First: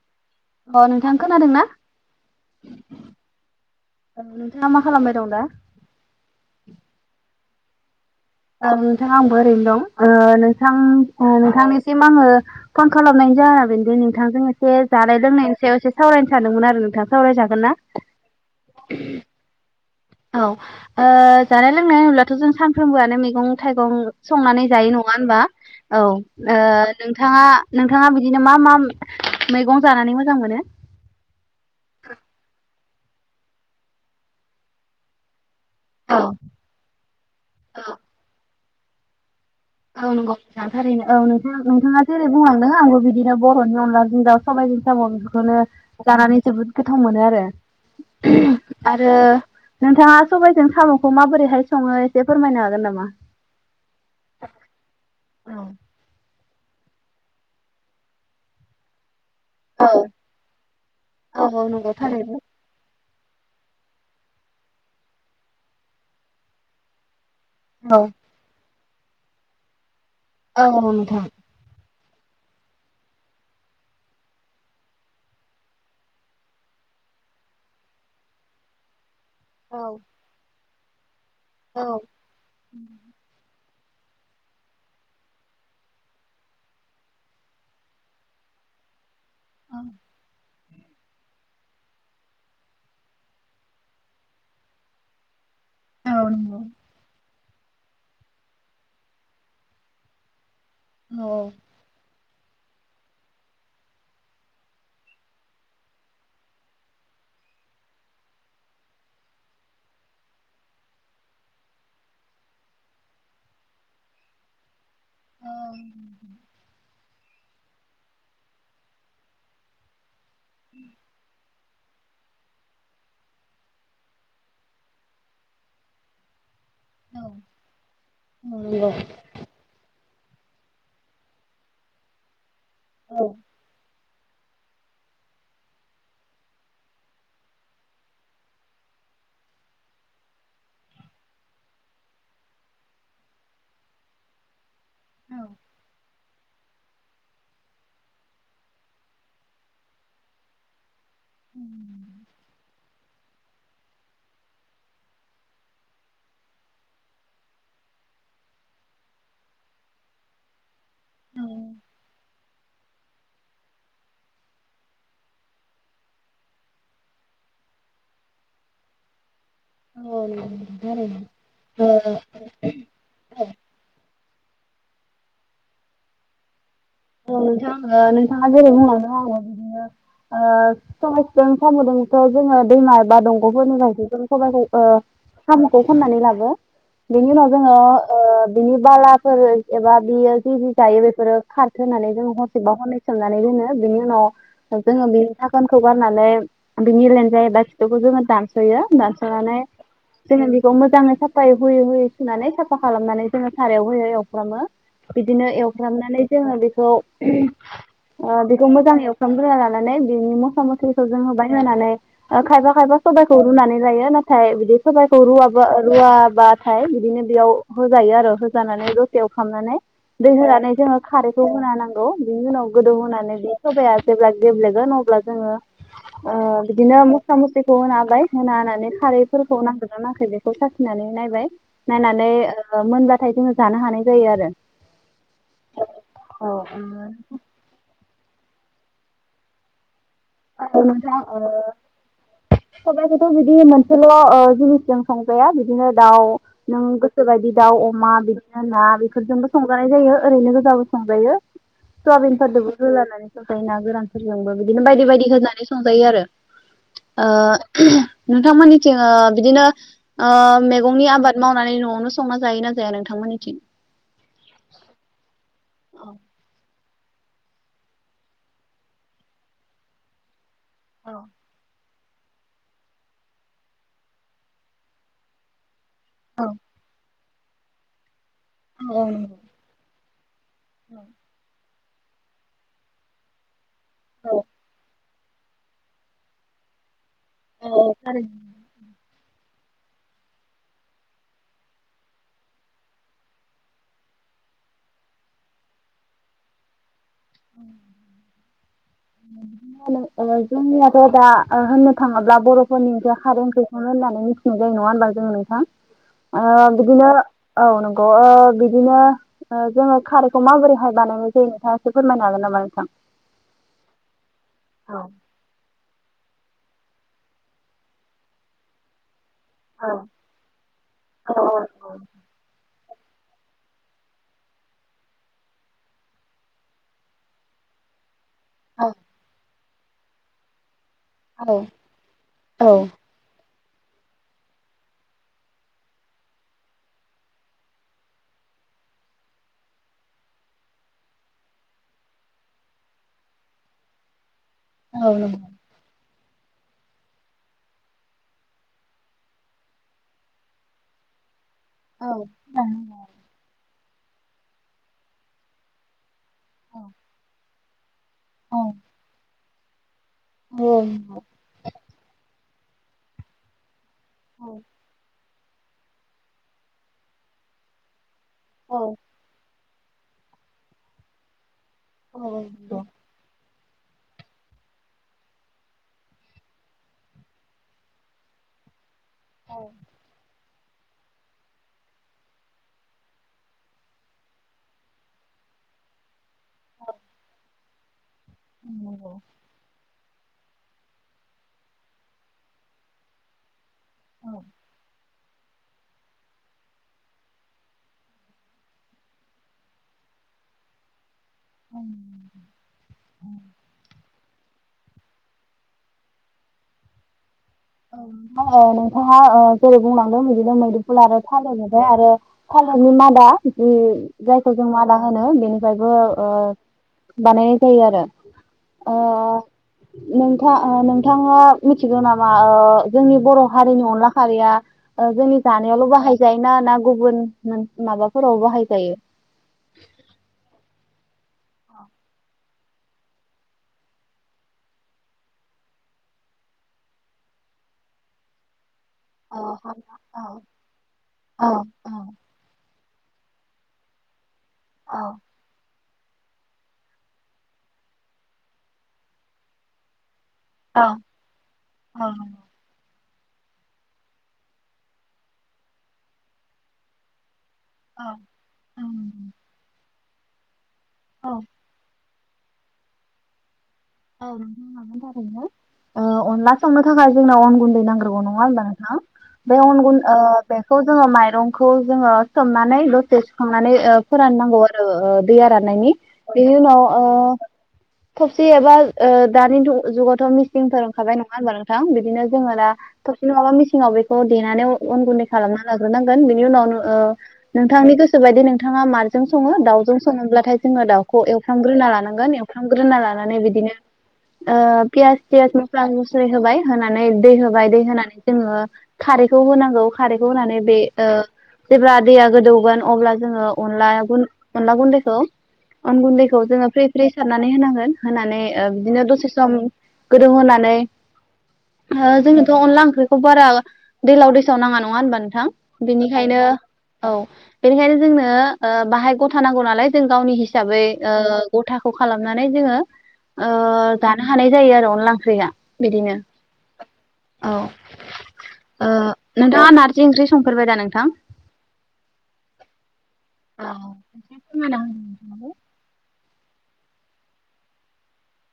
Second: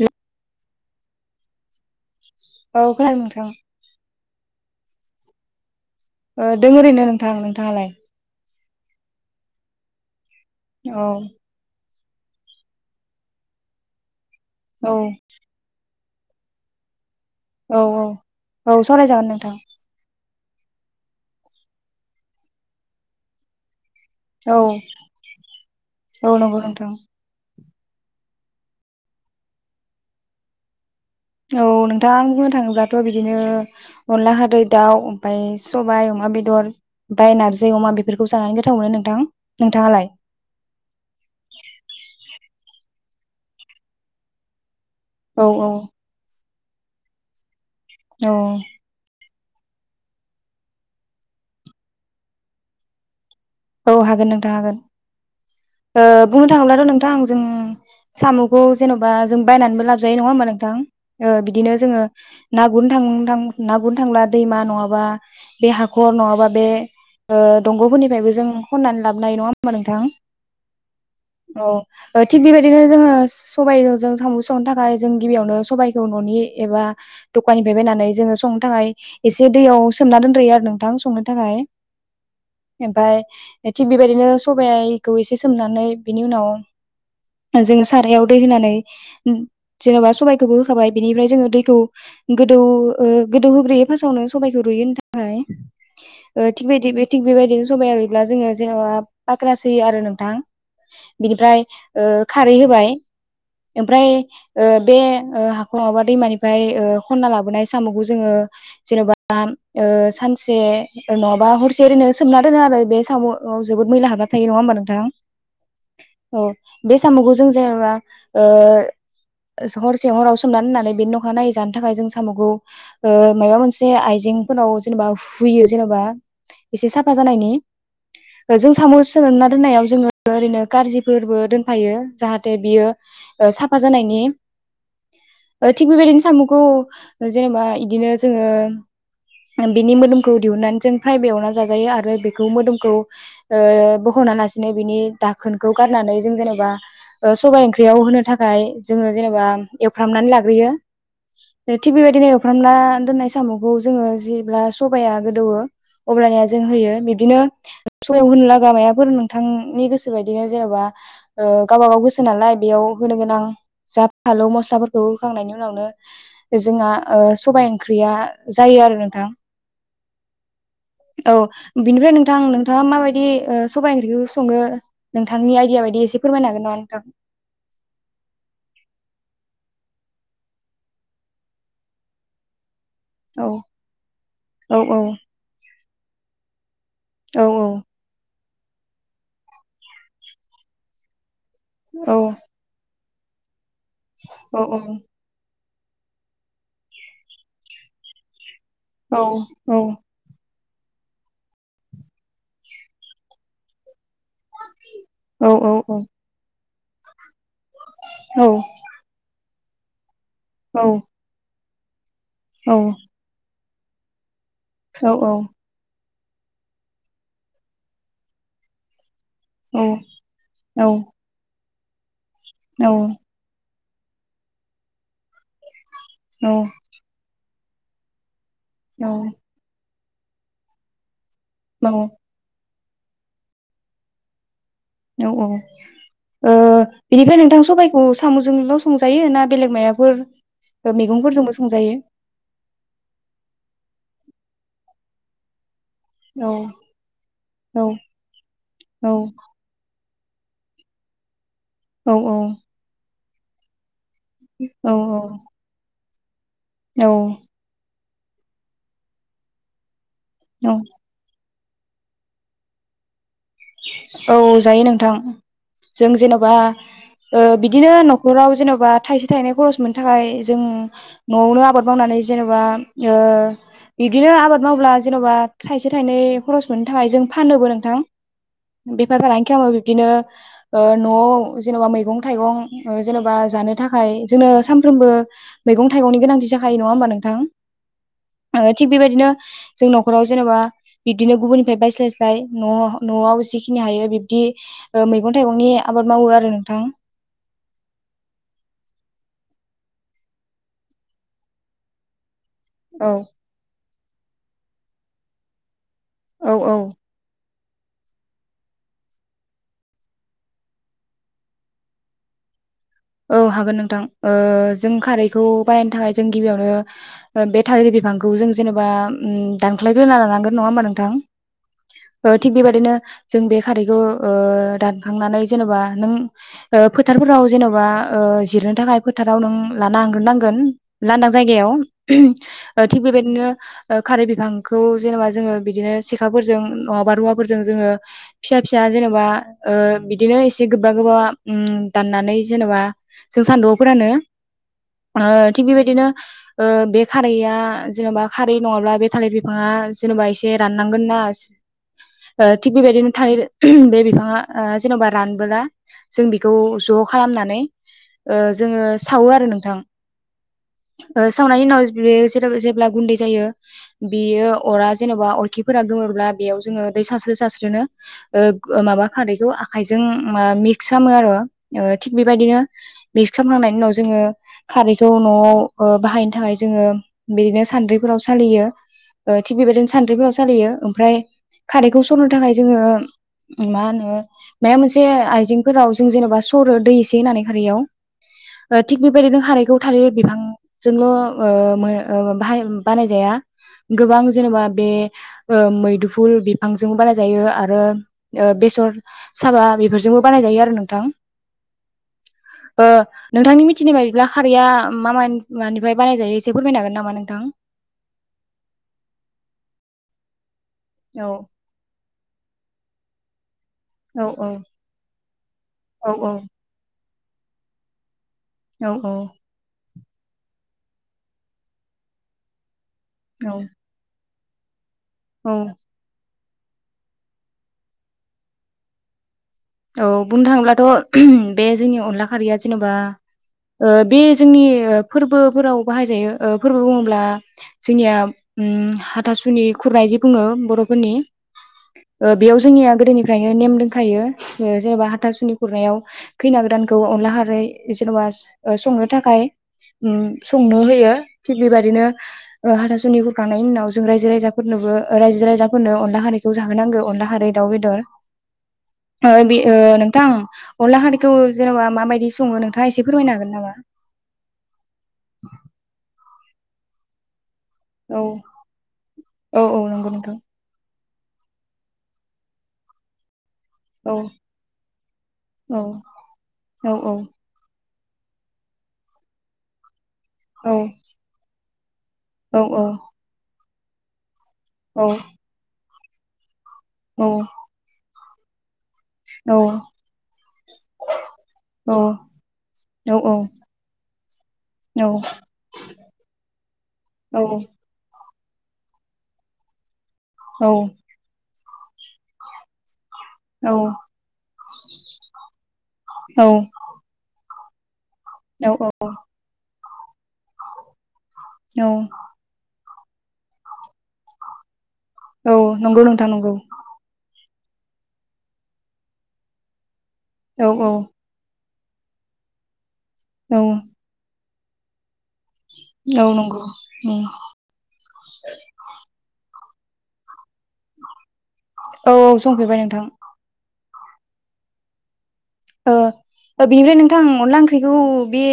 औ अ नोंथां खोनादों ना? औ खोनादों नोंथां औ। औ नोंथाङा मा खालामबाय दं दा? नोंथाङा लाय ओ नोंथाङा आंबो ओरैनो दं। नोंथां औ नोंथांनि सिम आङो फन खालामनाय जानो बेनोदि नोंथांजों एसे औ जानाय लोंनायनि सायाव एसे सावरायनो सानदोंमोन आरो नोंथाङा औ औ औ सवरायजागोन नोंथां औ ओ जानाय लोंनाय होनब्लाथ' जों सानफ्रोमबोआनो मैगं थाइगं औ संनानै जायो नङा होनबा औ ओ नंगौ नोंथां नोंथाङा नोंथाङा बिदिनो मा मा मैगं जानानै मोजां मोनो? औ नोंथां बुंनो थाङोब्लाथ' बिदिनो अनला हादै दाउ ओमफ्राय सबाय अमा बेदर ओमफाय नारजि अमा बेफोरखौ जानानै गो गोथाव मोनो नोंथां नोंथाङालाय औ नंगौ नोंथां थारैनो औ नोंथांङा नोंथाङा जेरै बुंलां आंबो बिदिनो बर'नि अनलाजों दाव सबायजों दाव औ बेखौनो औ जानानै जोबोद गोथाव मोनो आरो। औ [unintelligible] आरो नोंथाङा सबाइजों साम'खौ माबोरैहाय सङो एसे फोरमायनो हागोन नामा? औ हागोन नोंथां हागोन ओ बुंनो थाङोब्लाथ' नोंथां आं जों साम'खौ जेन'बा जों बायनानैबो लाबजायो नङा होमबा नोंथां बिदिनो जोङो ना गुरनो थां थां ना गुरनो थांब्ला दैमा नङाबा बे हाखर नङाबा बे ओ दंग'फोरनिफ्रायबो जों खननानै लाबनाय नङा होमबा नोंथां? औ नोंथां थिग बेबायदिनो जोङो सबाइजों जों साम' संनो थाखाय जों गिबियावनो सबाइखौ न'नि एबा दखाननिफ्राय बायनानै जोङो संनो थाखाय एसे दैयाव सोमना दोनद्रोयो आरो नों [unintelligible] संनो थाखाय ओमफाय थिग बेबायदिनो सबाइखौ एसे सोमनानै बिनि उनाव जोङो सारायाव दै होनानै जेन'बा सबायखौबो होखाबाय बेनिफ्राय जोङो दैखौ गोदौ गोदौ होग्रोयो फार्स्टआवनो सबाइखौ रुयो होनो थाखाय ओ थिक बादि थिग बेबायदि बिदिनो सबाया अब्ला जोङो जेनेबा फाक्रा होयो आरो नोंथां बिनिफ्राय ओ खारै होबाय ओमफ्राय ओ बे हाखौ नङाबा दैमानिफ्राय खन्ना लाबोनाय साम'खौ जोङो जेन'बा ओ सानसे नङाबा हरसे ररो सोमना दोनो आरो बे थाव जोबोद मैला हाब्राायो नङा होनबा नोंथां औ साम'खौ जों जेनेबा ओ हरसे हराव सोमना दोननानै बेनि अखानायै जा थाखाय जों साम'खौ ओ माबा मोनसे आइजेंफोरनाव जेनेबा हुयो जेनेबा एसे साफा जानायनि जों साम' सोनना दोननायाव जोङो ओरैनो गारजिफोरबो दोनफायो जाहाथे थे बियो साफा जानायनि ओ थिग बेबायदिनो साम'खौ जेनेबा बिदिनो जोङो बिनि मोदोमखौ दिहुननानै जों फ्रायबो एवना जाजायो आरो बेखौ मोदोम खौ बहना लासिनो बिनो बिनि दाखोनखौ गारनानै जों जेनेबा ओ सबाय ओंख्रियाव होनो थाखाय जोङो जेनेबा एवफ्रामनानै लाग्रोयो थिग बेबायदिनो एवफ्रामना दोननाय साम'खौ जोङो जेब्ला सबाया गोदौवो अब्लानिया जों होयो बिबदिनो सबाइआव होनोलागा मायाफोर नोंथांनि गोसो बायदिनो जेन'बा गावबा गाव गोसो नालाय बेयाव होनो गोनां जा फालौ मस्लाफोरखौ होखांनायनि उनावनो जोंहा सबाइ ओंख्रिया जायो आरो नोंथां औ [unintelligible] आं नोंथाङा माबायदि ओ सबाय ओं खौ सङो नोंथांनि आइदिया बायदि एसे फोरमायनो हागोन नामा नोंथां औ ओ नोंथां‌ नोंथाङा जेरै बुंलांदों आङो बिदिनो ओ सबाइजजों सामदोंथ जोङो दैमा एबा औ दंग'फोरनि बाय जों सबाइखौ औ औ ओ खौ खननानै लाबो बेनि औ उनाव जोङो ओ बिनि बालाफोर एबा बियो जि जि जायो बेफोरो दोननानै औ जों हरनसेबा हरनैस सोमनानै दोनो बिनि उनाव औ जोङो बिनि थाखाय थाखोनखौ गारनानै बेनि लानजाइ बा खिथौखौ जोङो दान सयो औ दानसनानै जोङो बे खौ मोजाङै साफाहोयै होयै सुनानै साफा खालामनानै जोङो सारायाव होयो एव फ्रामो औ बिदिनो औ एवफ्रामनानै बेखौ ओ बेखौ मोजां एवफ्रामग्रो ला नानै बिनि मस्ला मस्लिखौ जोङो बाय [unintelligible] ओ औ खायफा औ खायफा सबायखौ रुनानै [unintelligible] थाय बिदि औ सबायखौ रुवाबो रुवा बाथाय बिदिनो बेयाव होजायो आरो होजानानै द से एवफ्रामनानै औ दै होनानै औ जोङो होना होनांगौ बिनि उनाव औ गोदौ होना नै बे सबाया जेब्ला गेब्लेगोन अब्ला जोङो आ औ बिदिनो मस्ला मस्लि ज' होना होबाय होना होनानै खारैफोरखौ [unintelligible] नांदोना नाङाखै बेखौ साखिनानै नायबाय औ नायनानै ओ ओ मोनबाथाय जोङो जानो हानाय जायो आरो औ औ ओ बिनिफ्राय नोंथां सबायखौ साम'जोंल' संजायो ना बेलेग माइबाफोर ओ नोंथां ओ सबायखौथ' बिदि मोन सेल' ओ जिनिसजों संजाया बिदिनो दाउ औ नों गोसोबायदि दाउ औ अमा बिदिनो ना औ बेफोरजोंबो संजानाय जायो ओैरैनो गोजाबो संजायो औ सुवाबिन फोरदोबो होलानानै [unintelligible] ना गोरान जोंबो बिदिनो औ बायदि बायदि बिदि होनानै संजायो आरो औ ओ नोंथांमोननिथिं ओ बिदिनो ओ मैगंनि आबाद मावनानै न'आवनो संना जायो ना जाया नोंथांमोननिथिं औ जायो नोंथां जों जेन'बा ओ बिदिनो न'खराव जेन'बा थाइसे थाइनै खरस मोननो थाखाय जों न'आवनो आबाद मावनानै जेन'बा ओ बिदिनो आबाद मावब्ला जेन'बा थाइसे थाइनै खरस मोननो थाखाय जों फानोबो नोंथां बेफार फालांगि खालामाबा बिदिनो ओ न'आव जेनेबा मैगं थाइगं जेन'बा जानो थाखाय जोंङो सानफ्रोमबो मैंगं थाइगंनि गोनांथि जाखायो नङा होमबा नों थां थिग बेबायदिनो जों न'खराव जेनेबा बिबदिनो गुबुननिफ्राय बायस्लायस्लाय न' न'आवखि फिनो हायो बिबदि ओ मैगं थाइगंनि आबाद मावो आरो नोंथां बि जोंनियाथ' दा होननो थाङोब्ला बर' औ नि खारै ओंख्रिखौनो होननानै मिथियो मिथिनाय जायो नङा होनबा जों नोंथां औ आ औ बिदिनो औ नंगौ ओ बिदिनो ओ जोङो खारैखौ माबोरैहाय बानायनाय जायो नोंथाङा फोरमायनो हागोन नामा नोथां औ हागोन नोंथां ओ जों खारैखौ बानायनो थाखाय जों गिबियावनो बे थालिर बिफांखौ जों जेनेबा उम दानख्लायग्रोना लानांगोन नङा होमबा नोंथां थिग बेबदिनो जों बे खारैखौओ दानखांनानै जेनेबा नों फोथारफोराव जेनेबा बा ओ जिरनो थाखाय फोथाराव नों लाना हांग्रोनांगोन लांदां जायगायाव ओ थिग बेबायदिनो ओ खारै बिफांखौ जेनेबा जोङो बिदिनो सेखाफोरजों नङाबा रुवाफोरजों जोङो फिसा फिसा जेनेबा बिदिनो ओ एसे गोबा गोबा दाननानै जेनेबा जों सान्दुंआवफोरानो ओ थिग बेबायदिनो ओ बे खारैआ जेनेबा खारै नङाब्ला बे थालिर बिफाङा जेनबा एसे राननांगोन ना थिग बेबायदिनो थालिर बे बिफाङा ओ जेन'बा रानबोला जों बेखौ ज' खालामनानै ओ जोङो सावो आरो नों थां सावनायनि उनाव बे जेब्ला गुन्दै जायो बेयो अरा जेन'बा अरखिफोरा गोमोरब्लाबेयाव जोङो दै सासस्रो सस्रिनो ओ माबा खारैखौ आखाइजों मिक्स खालामो आरो थिग बेबायदिनो बि खामखांनायनि उनाव जोङो खारैखौ न'आव बाहायनो थाखाय जोङो बिदिनो सान्द्रिफोराव सालियो थिग बेबायदिनो सान्द्रिफोराव सालियो ओमफ्राय खारैखौ सरनो थाखाय जोङो मा होनो मा मोनसे आइजेंफोराव जों जेनेबा सरो दै एसे होननानै खारैयाव थिग बेबायदि नों हानायखौ थालिर बिफांजोंल' ओ मो अ बाहाय बानायजाया गोबां जेनेबा बे ओ मैदुफुल बिफांजोंबो बानाय जायो आरो बेसर साबा बेफोरजोंबो बानायजायो आरो नोंथां ओ नोंथांनि मिथिनाय बायदिब्ला खारैया मा मा मानिफ्राय बानायजायो एसे फोरमायनो हागोन नामा नोंथां औ ओम नोंथाङा जेरै बुंलांदों बिदिनो मोनदो आरो औ थाब आरो थालिरनि मादा जि औ औ जायखौ जों मादा होनो बेनिफ्रायबो औ ओ औ बानायनाय जायो आरो। औ औ नोंथा ओ नोंथाङा मिथिगौ नाम मा ओ जोंनि बर' औ हारिनि अनला खारैया ओ जोंनि औ जानायावल' बाहाय जायना ना गुबुन माबाफोराव बाहायजायो? औ बुंनो थाङोब्लाथ' [unintelligible] बे जोंनि अनला खारिया जेन'बा ओ बे जोंनि फोरबोफोराव बाहायजायो ओ फोरबो बुङोब्ला जोंनिया उम हाथासुनि खुरनाय जि बुङो बर'फोरनि ओ बेयाव जोंनिया गोदोनिफ्रायनो नेम दोंखायो ओ जेन'बा हाथासुुनि खुरनायाव खैना गोदानखौ अनला खारै जेन'बा ओ संनो थाखाय उम संनो होयो थिक बेबायदिनो ओ हाथासु सुनि गुरखांनायनि उनाव जों रायजो राजाफोरनोबो रायजो राजाफोरनो अनला खारिखौ जाहोनांगो अनला खारै दाउ बेदर अ उम। ओ बे ओ नोंथां अनला खारैखौ जेन'बा माबायदि सङो नोंथाङा एसे फोरमायनो हागोन नामा? औ नोंथा [unintelligible] ओ अनला सावनो थाखाय जोंनो अन गुन दै नांग्रोगौ औ नङा होनबा नोंथां बे औ औ अन गुन नंगौ ओ नोंथां बेखौ जोङो माइरंखौ जोङो सोमनानै दसे स खांनानै ओ औ फोराननांगौ आरो ओ दैया औ राननायनि बेनि उनाव औ ओ थबसि एबा ओ दानि थ' जुगाव थ' औ मिसिंफोर ओंखारबाय नङा होनबा नों थां बे दिनो जोङो दा थबसि नङाबा मिस सिनाव बेखौ देनानै औ अन गुन्दै खालामना ला ग्रोनांगोन बिनि उनावनो ओ औ नोंथांनि गोस [unintelligible] नोंथाङा मान जों औ सङो दावजों सङोब्लाथाय जोङो दाउखौ एवफ्रामग्रोना लानांगोन एवफ्रामग्रोना औ लानानै बिदिनो ओ पियास थियास मस्ला मस्लि होबाय होनानै दै होबाय दै होनानै जोङो खारैखौ होनांगौ खारैखौ होनानै बे ओ जेब्ला दैआ गोदौगोन अब्ला जों जों अनलायावबो अन गुन्दैखौ जोङो फ्रि फ्रि सारनानै होनांगोन होन ओ औ बिदिनो दसे सम गोदौ होनानै ओ जोंनोथ' अनला ओंख्रि बारा दैलाव दै साव नाङा नङा होनबा नोंथां औ नंगौ नोंथां बेनिखायनो नंगौ औ बेनिखायनो जोंनो ओ बाहाय गथा नांगौ नालाय जों गावनि औ हिसाबै ओ गथाखौ खालामनानै जोङो आ औ जानो हानाय जायो आरो अनला रिया बिदिनो औ नंगौ उम औ नोंथाङा नारजि ओंख्रि संफेरबाय दा नोंथां औ औ संफैबाय नोंथां [unintelligible] ओ बेनिफ्राय नोंथां अनला ओंख्रिखौ बे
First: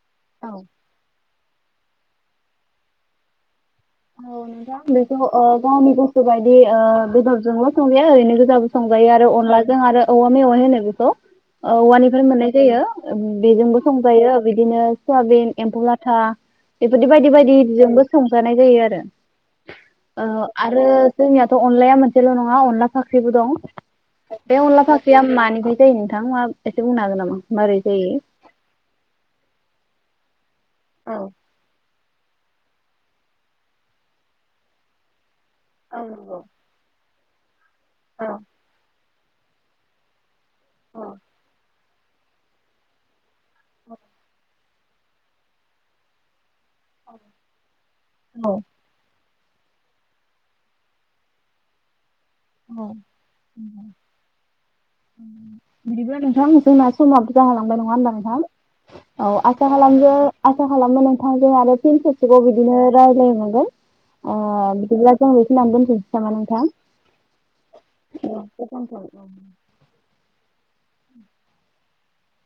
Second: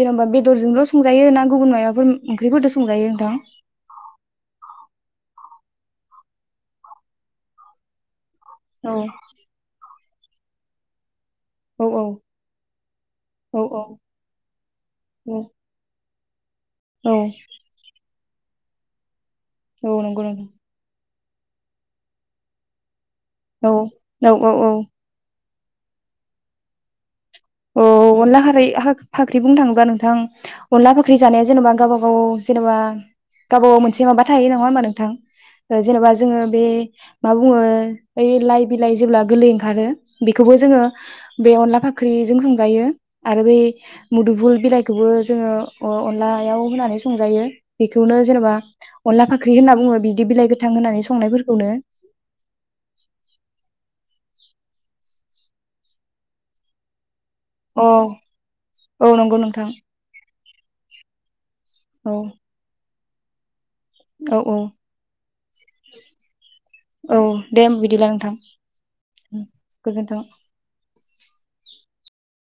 जेनेबा बेदरजोंल' संजायो ना गुबुन मायाबाफोर ओंख्रिफोरजों संजायो नोंथां अ गावनि गोसो बायदि ओ बेदरजोंल' संजाया ओरैनो गो जाबो औ संजायो आरो अनलाजों आरो औ औवा मेवाइ होनो बेखौ औ औ औवानिफ्राय मोननाय जायो औ बेजोंबो औ संजायो बिदिनो सयाबिन एम्फौ लाथा था बेफोरदि औ बायदि बायदिजोंबो संजानाय जायो आरो दों औ नंगौ आ नोंथां आरो जोंनियाथ' अनलाया मोनसेल' नङा अनला फाख्रिबो दं औ औ औ बे औ अनला फाख्रिया मानिफ्राय जायो नोंथां मा एसे बुंनो हागोन नामा मारै अ जायो? अनला खारै हा फाख्रि बुंनो थाङोबा नों थां अनला फाख्रि जानाया जेनेबा गाबा औ जेनेबा गावबा गाव मोनसे माबा थायो नङा होमबा नोंथां जेनेबा जोङो बे मा बुङो ओइ लाइ बिलाय जेब्ला गोलै ओंखारो बेखोबो जोङो बे अनला फा ख्रि जों संजायो आरो बै मुुदुफुल बिलाइ खौबो जोङो अ अनलायाव होनानै संजायो बेखौनो जेनेबा अनला फा ख्रि होनना बुङो बिदि बिलाइ गोथां होननानै संनायफोरखौनो औ बिदिब्ला नोंथां जोंना समाबो जाहोलांबाय अ नङा होनबा नोंथां औ नंगौ नोंथां आसा खालामदो आसा खालामनो नोंथां जों आरो फिन औ खेबसेबाव बिदिनो रायलायनो मोनगोन अ औ औ बिदिब्ला जों बे खिनियावनो दोनथ'नसै नामा नोंथां देम बिदिब्ला नोंथां उम गोजोन्थों [inaudible]